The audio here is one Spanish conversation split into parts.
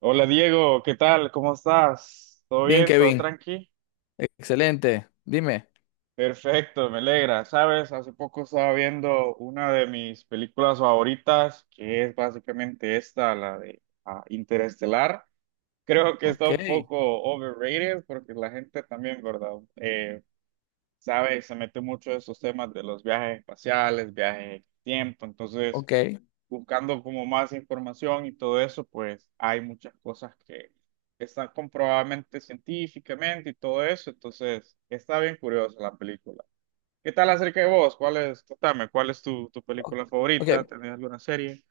Hola Diego, ¿qué tal? ¿Cómo estás? ¿Todo Bien, bien? ¿Todo Kevin. tranqui? Excelente. Dime. Perfecto, me alegra. Sabes, hace poco estaba viendo una de mis películas favoritas, que es básicamente esta, la de Interestelar. Creo que está Ok, un poco overrated porque la gente también, ¿verdad? Sabe, se mete mucho en esos temas de los viajes espaciales, viajes en el tiempo. Entonces, ok, buscando como más información y todo eso, pues hay muchas cosas que están comprobadamente científicamente y todo eso, entonces está bien curiosa la película. ¿Qué tal acerca de vos? ¿Cuál es, contame, cuál es tu, ok. película Ok. favorita? ¿Tenés alguna serie?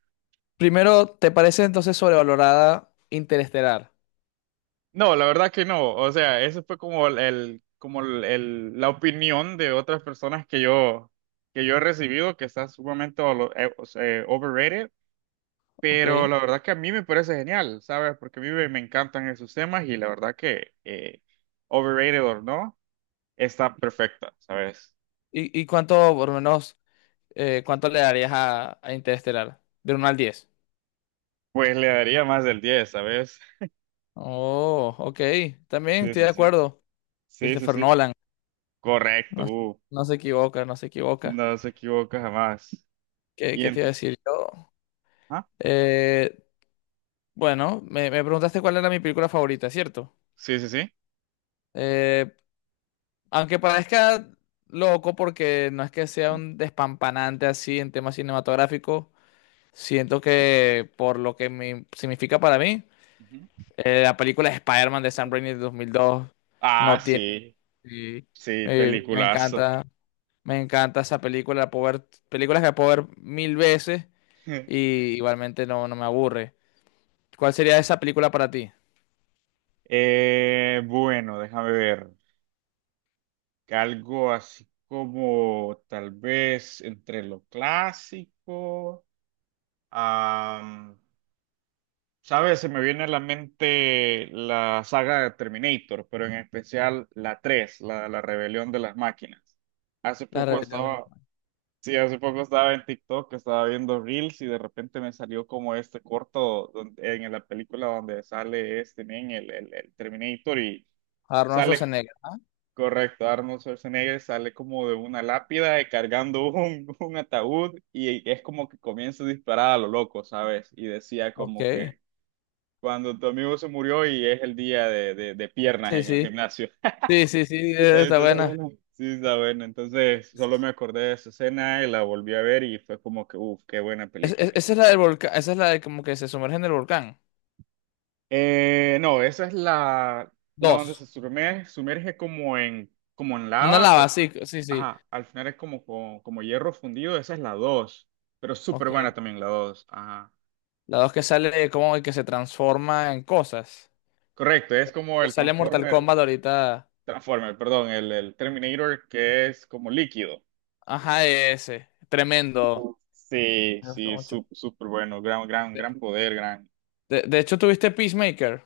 Primero, ¿te parece entonces sobrevalorada Interestelar? No, la verdad que no, o sea, eso fue como como la opinión de otras personas que yo he recibido que está sumamente o sea, overrated. Ok. Pero ¿Y, la verdad que a mí me parece genial, ¿sabes? Porque a mí me encantan esos temas y la verdad que overrated o no, está perfecta, ¿sabes? y cuánto, por lo menos, cuánto le darías a Interestelar? De 1 al 10. Pues le daría más del diez, ¿sabes? Oh, ok. También Sí, estoy sí, de sí. acuerdo. Sí, sí, Christopher sí. Nolan. Correcto. No, no se equivoca, no se equivoca. No se equivoca jamás. ¿Qué, Y qué te iba a en... decir yo? ¿Ah? Eh, bueno, me preguntaste cuál era mi película favorita, ¿cierto? Sí, sí, sí. Eh, Aunque parezca loco porque no es que sea un despampanante así en temas cinematográficos, siento que por lo que me significa para mí, Ujú. La película de Spider-Man de Sam Raimi de 2002 Ah, no tiene... sí. Sí, Sí, eh, me peliculazo. encanta, me encanta esa película, películas que la puedo ver mil veces y igualmente no me aburre. ¿Cuál sería esa película para ti? Bueno, déjame ver. Algo así como tal vez entre lo clásico. Am, ¿Sabes? Se me viene a la mente la saga de Terminator, pero en especial la 3 la rebelión de las máquinas. Hace La poco rebelión de estaba, sí, hace poco estaba en TikTok, estaba viendo Reels y de repente me salió como este corto en la película donde sale este men, el Terminator y Arnold sale, Schwarzenegger, ¿ah? correcto, Arnold Schwarzenegger sale como de una lápida y cargando un, ataúd y es como que comienza a disparar a lo loco, ¿sabes? Y decía como Ok. que... Cuando tu amigo se murió y es el día de, de piernas Sí, en el sí. gimnasio. Sí, sí, sí, Está está Entonces, buena. bueno. Sí, está bueno. Entonces, solo me acordé de esa escena y la volví a ver y fue como que, uff, qué buena película. Esa es la del volcán, esa es la de como que se sumerge en el volcán. No, esa es la, la donde Dos. se sumerge, como en, como en Una lava, pero lava, sí, sí, sí. ajá, al final es como, como, como hierro fundido. Esa es la dos pero súper buena Ok. también la 2. Ajá. La dos que sale de como que se transforma en cosas. Correcto, es como Que el sale Mortal Transformer, Kombat ahorita. Transformer, perdón, el Terminator que es como líquido. Ajá, ese. Tremendo. Sí, Me gustó sí, mucho. Súper bueno, gran, gran, De, gran poder, gran. De hecho, tuviste Peacemaker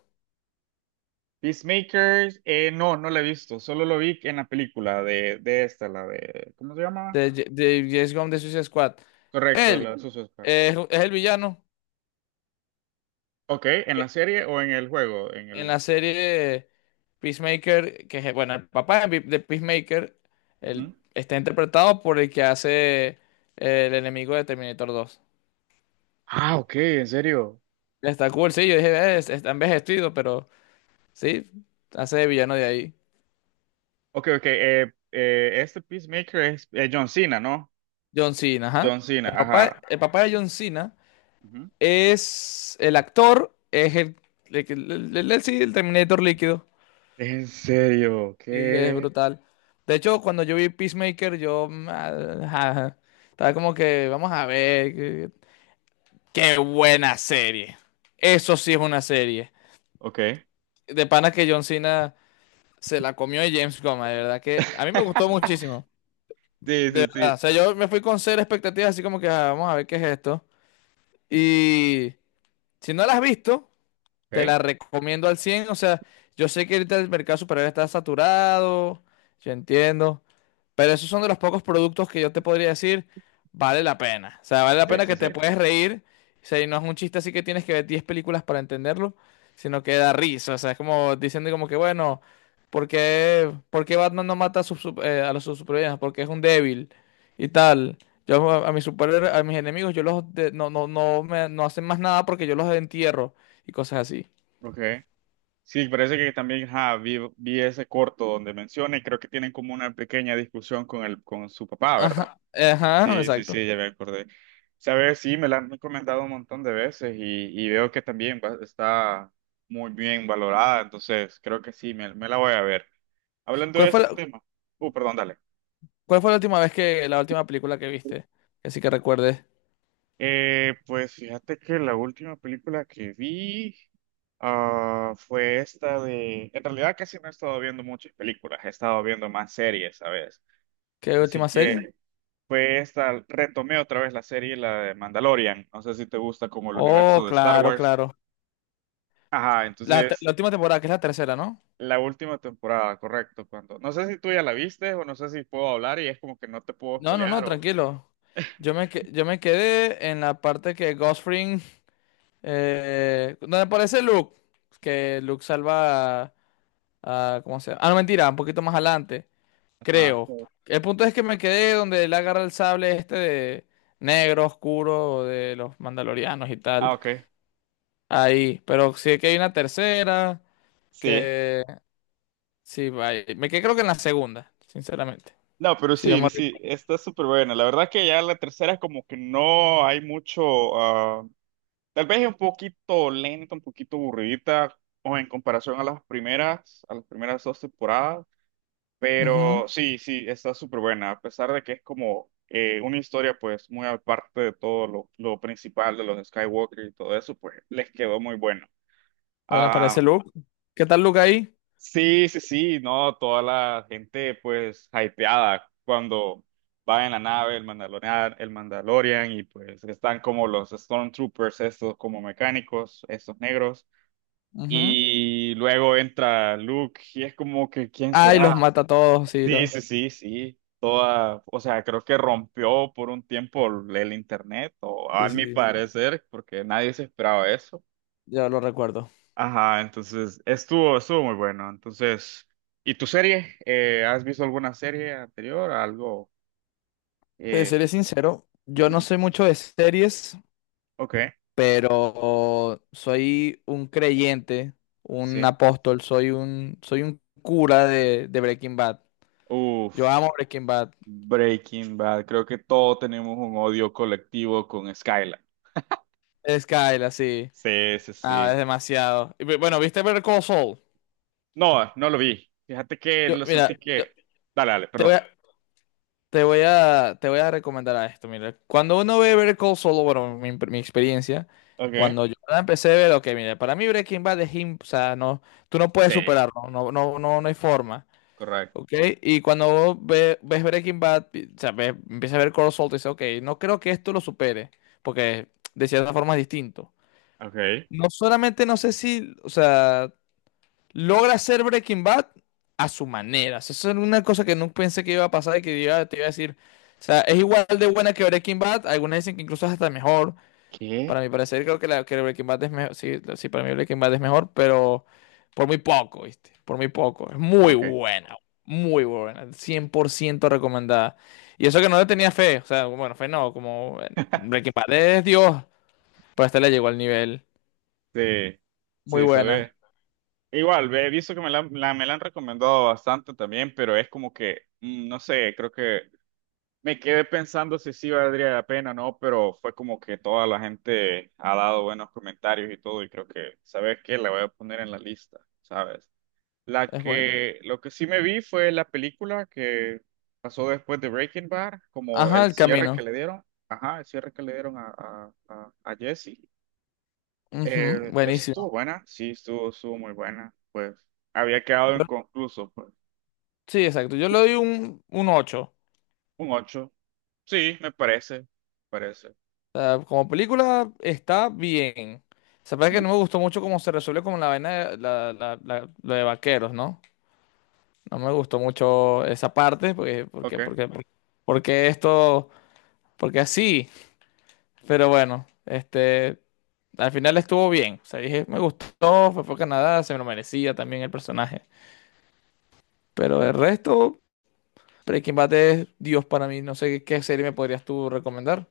Peacemaker, no, no la he visto, solo lo vi en la película de esta, la de, ¿cómo se llama? De James Gunn de Suicide Squad. Correcto, Él, la de Suicide Squad. Es el villano. Ok, ¿en la serie o en el juego? En En el... la serie Peacemaker, que es, bueno, el papá de Peacemaker, él Ujú. está interpretado por el que hace el enemigo de Terminator 2. Ah, ok, en serio. Está cool, sí, yo dije: Está envejecido, pero sí, hace de villano de ahí". Ok, ok, este Peacemaker es John Cena, ¿no? John Cena, ajá. John Cena, El papá, ajá. el papá de John Cena Ujú. es el actor, es el, que- el- sí, el Terminator líquido. En serio, Sí, es ¿qué? brutal. De hecho, cuando yo vi Peacemaker, yo... mm, ah, ajá. Estaba como que, vamos a ver. Qué buena serie. Eso sí es una serie. Ok. De pana que John Cena se la comió de James Goma, de verdad que a mí me gustó muchísimo. Sí, De sí, verdad, sí. o sea, yo me fui con cero expectativas, así como que vamos a ver qué es esto. Y si no la has visto, te Ok, la recomiendo al cien. O sea, yo sé que ahorita el mercado superior está saturado, yo entiendo, pero esos son de los pocos productos que yo te podría decir, vale la pena. O sea, vale la sí, pena sí, que te sí. puedes reír. O sea, y no es un chiste así que tienes que ver 10 películas para entenderlo, sino que da risa. O sea, es como diciendo como que, bueno, ¿por qué Batman no mata a los sus supervillanos? Porque es un débil y tal. Yo a mis super, a mis enemigos, yo no, no, no me no hacen más nada porque yo los entierro y cosas así. Ok. Sí, parece que también ajá, vi, ese corto donde menciona y creo que tienen como una pequeña discusión con el, con su papá, ¿verdad? Ajá, ajá, Sí, sí, exacto. sí, ya me acordé. Sabes, sí, me la han comentado un montón de veces y veo que también está muy bien valorada, entonces creo que sí, me, la voy a ver. Hablando ¿Cuál de fue ese la, tema, perdón, dale. cuál fue la la última película que viste? Así que recuerdes. Pues fíjate que la última película que vi fue esta de... En realidad casi no he estado viendo muchas películas, he estado viendo más series, ¿sabes? ¿Qué Así última serie? que pues esta retomé otra vez la serie, la de Mandalorian. No sé si te gusta como el Oh, universo de Star claro, Wars. claro. Ajá, La, te- entonces la última temporada, que es la tercera, ¿no? la última temporada, correcto, cuando no sé si tú ya la viste o no sé si puedo hablar y es como que no te puedo No, no, spoilear no, o tranquilo. Yo me quedé en la parte que Ghost Fring, donde aparece Luke, que Luke salva ¿cómo se llama? Ah, no, mentira, un poquito más adelante, ajá. creo. El punto es que me quedé donde él agarra el sable este de negro oscuro de los mandalorianos y tal. Ah, ok. Ahí, pero sí que hay una tercera Sí. que sí, vaya. Me quedé creo que en la segunda, sinceramente. No, pero Sí, yo me sí, sí, está súper buena. La verdad que ya la tercera como que no hay mucho, ah, tal vez es un poquito lenta, un poquito aburridita o en comparación a las primeras dos temporadas. recuerdo. Ujú. Pero sí, sí, está súper buena, a pesar de que es como una historia pues muy aparte de todo lo principal de los Skywalker y todo eso, pues les quedó muy bueno. Bueno, Ah, aparece Luke. ¿Qué tal Luke ahí? sí, sí, sí, no, toda la gente pues hypeada cuando va en la nave el Mandalorian, el Mandalorian, y pues están como los Stormtroopers, estos como mecánicos, estos negros. Ujú. Y luego entra Luke y es como que, ¿quién Ay, los será? mata a todos, sí, Sí, los... sí, sí, sí. Toda, o sea, creo que rompió por un tiempo el internet, o a Sí, mi sí, sí, sí. parecer, porque nadie se esperaba eso. Ya lo recuerdo. Ajá, entonces estuvo, estuvo muy bueno. Entonces, ¿y tu serie? ¿Has visto alguna serie anterior? Algo. Te Eh, seré sincero, yo no ujú, soy mucho de series, ok, pero soy un creyente, un sí. apóstol, soy un cura de Breaking Bad. Yo amo Uf, Breaking Bad. Breaking Bad. Creo que todos tenemos un odio colectivo con Skylar. Skyler, así. Sí, sí, Ah, es sí. demasiado. Y bueno, ¿viste Better Call Saul? No, no lo vi. Fíjate que Yo, lo mira, sentí yo- que. Dale, dale, te voy perdón. a, te voy a, te voy a recomendar a esto, mira. Cuando uno ve Better Call Saul, bueno, mi experiencia, Ok. cuando yo la empecé a ver, ok, mira, para mí Breaking Bad o sea, no, tú no puedes Sí, superarlo, no, no, no, no hay forma. correcto. Ok, y cuando ves Breaking Bad, o sea, empiezas a ver Cold Salt y dices, ok, no creo que esto lo supere, porque de cierta forma es distinto. Ok. No solamente no sé si, o sea, logra hacer Breaking Bad a su manera. O sea, eso es una cosa que no pensé que iba a pasar y que te iba a decir, o sea, es igual de buena que Breaking Bad, algunas dicen que incluso es hasta mejor. ¿Qué? Para mi parecer, creo que, que Breaking Bad es mejor. Sí, sí, para mí Breaking Bad es mejor, pero por muy poco, ¿viste? Por muy poco. Es Ok. Muy buena, 100% recomendada. Y eso que no le tenía fe, o sea, bueno, fe no, como Breaking Bad es Dios, pero esta le llegó al nivel. Sí, Muy sí, buena, sabes. Igual, ve, he visto que me la, me la han recomendado bastante también, pero es como que, no sé, creo que me quedé pensando si sí valdría la pena o no, pero fue como que toda la gente ha dado buenos comentarios y todo, y creo que, ¿sabes qué? La voy a poner en la lista, ¿sabes? La es buena. que, lo que sí me vi fue la película que pasó después de Breaking Bad, como Ajá, el el cierre que camino. le dieron, ajá, el cierre que le dieron a, a Jesse. Ujú, Estuvo buenísimo. buena, sí, estuvo, estuvo muy buena, pues había quedado Yo- inconcluso, pues sí, exacto. Yo le doy un, 8. un 8 sí, me parece, parece. Sea, como película está bien. Se parece que Mm, no me gustó mucho cómo se resuelve como la vaina de, lo de vaqueros, ¿no? No me gustó mucho esa parte, Ok. Porque esto, porque así. Pero bueno, este, al final estuvo bien. O sea, dije, me gustó, fue por Canadá, se me lo merecía también el personaje. Pero el resto, Breaking Bad es Dios para mí. No sé qué serie me podrías tú recomendar.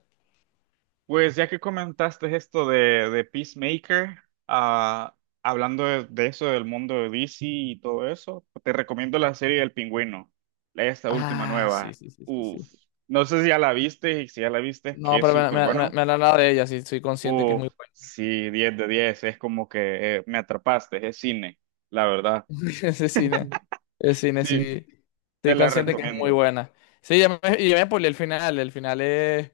Pues ya que comentaste esto de Peacemaker, ah, hablando de eso del mundo de DC y todo eso, te recomiendo la serie del Pingüino, esta última Ah, sí, nueva. sí, sí, sí, Uf, sí. no sé si ya la viste y si ya la viste es que No, es pero me, súper me, me, bueno. me han hablado de ella, sí, soy consciente que es Uf, muy buena. sí, 10 de 10. Es como que me atrapaste, es cine, la verdad. Ese cine, el cine, Sí, sí. te Estoy la consciente que es muy recomiendo. buena. Sí, ya me spoileé el final. El final es,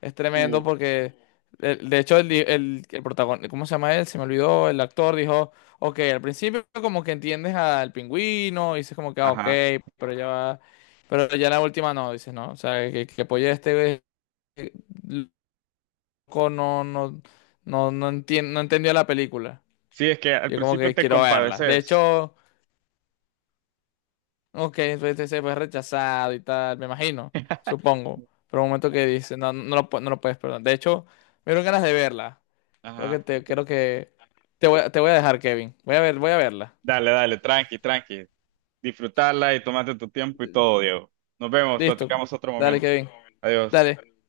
es Uh, tremendo porque, de hecho, el protagonista, ¿cómo se llama él? Se me olvidó. El actor dijo, ok, al principio como que entiendes al pingüino, y dices como que, ah, ok, ajá. pero ya va. Pero ya la última no, dices, no. O sea, que apoye este eh, loco, no, no, no, no, no entendió la película. Sí, es que al Yo como principio que te quiero verla. De compadeces. hecho, ok, pues, este se fue rechazado y tal, me imagino, supongo. Pero un momento que dice, no, no no lo puedes perdonar. De hecho, me dieron ganas de verla. Ajá. Creo que te voy a dejar, Kevin. Voy a verla. Dale, dale, tranqui, tranqui. Disfrutarla y tomarte tu tiempo y todo, Diego. Nos vemos, Listo. platicamos otro Dale, momento. Kevin. Adiós. Dale.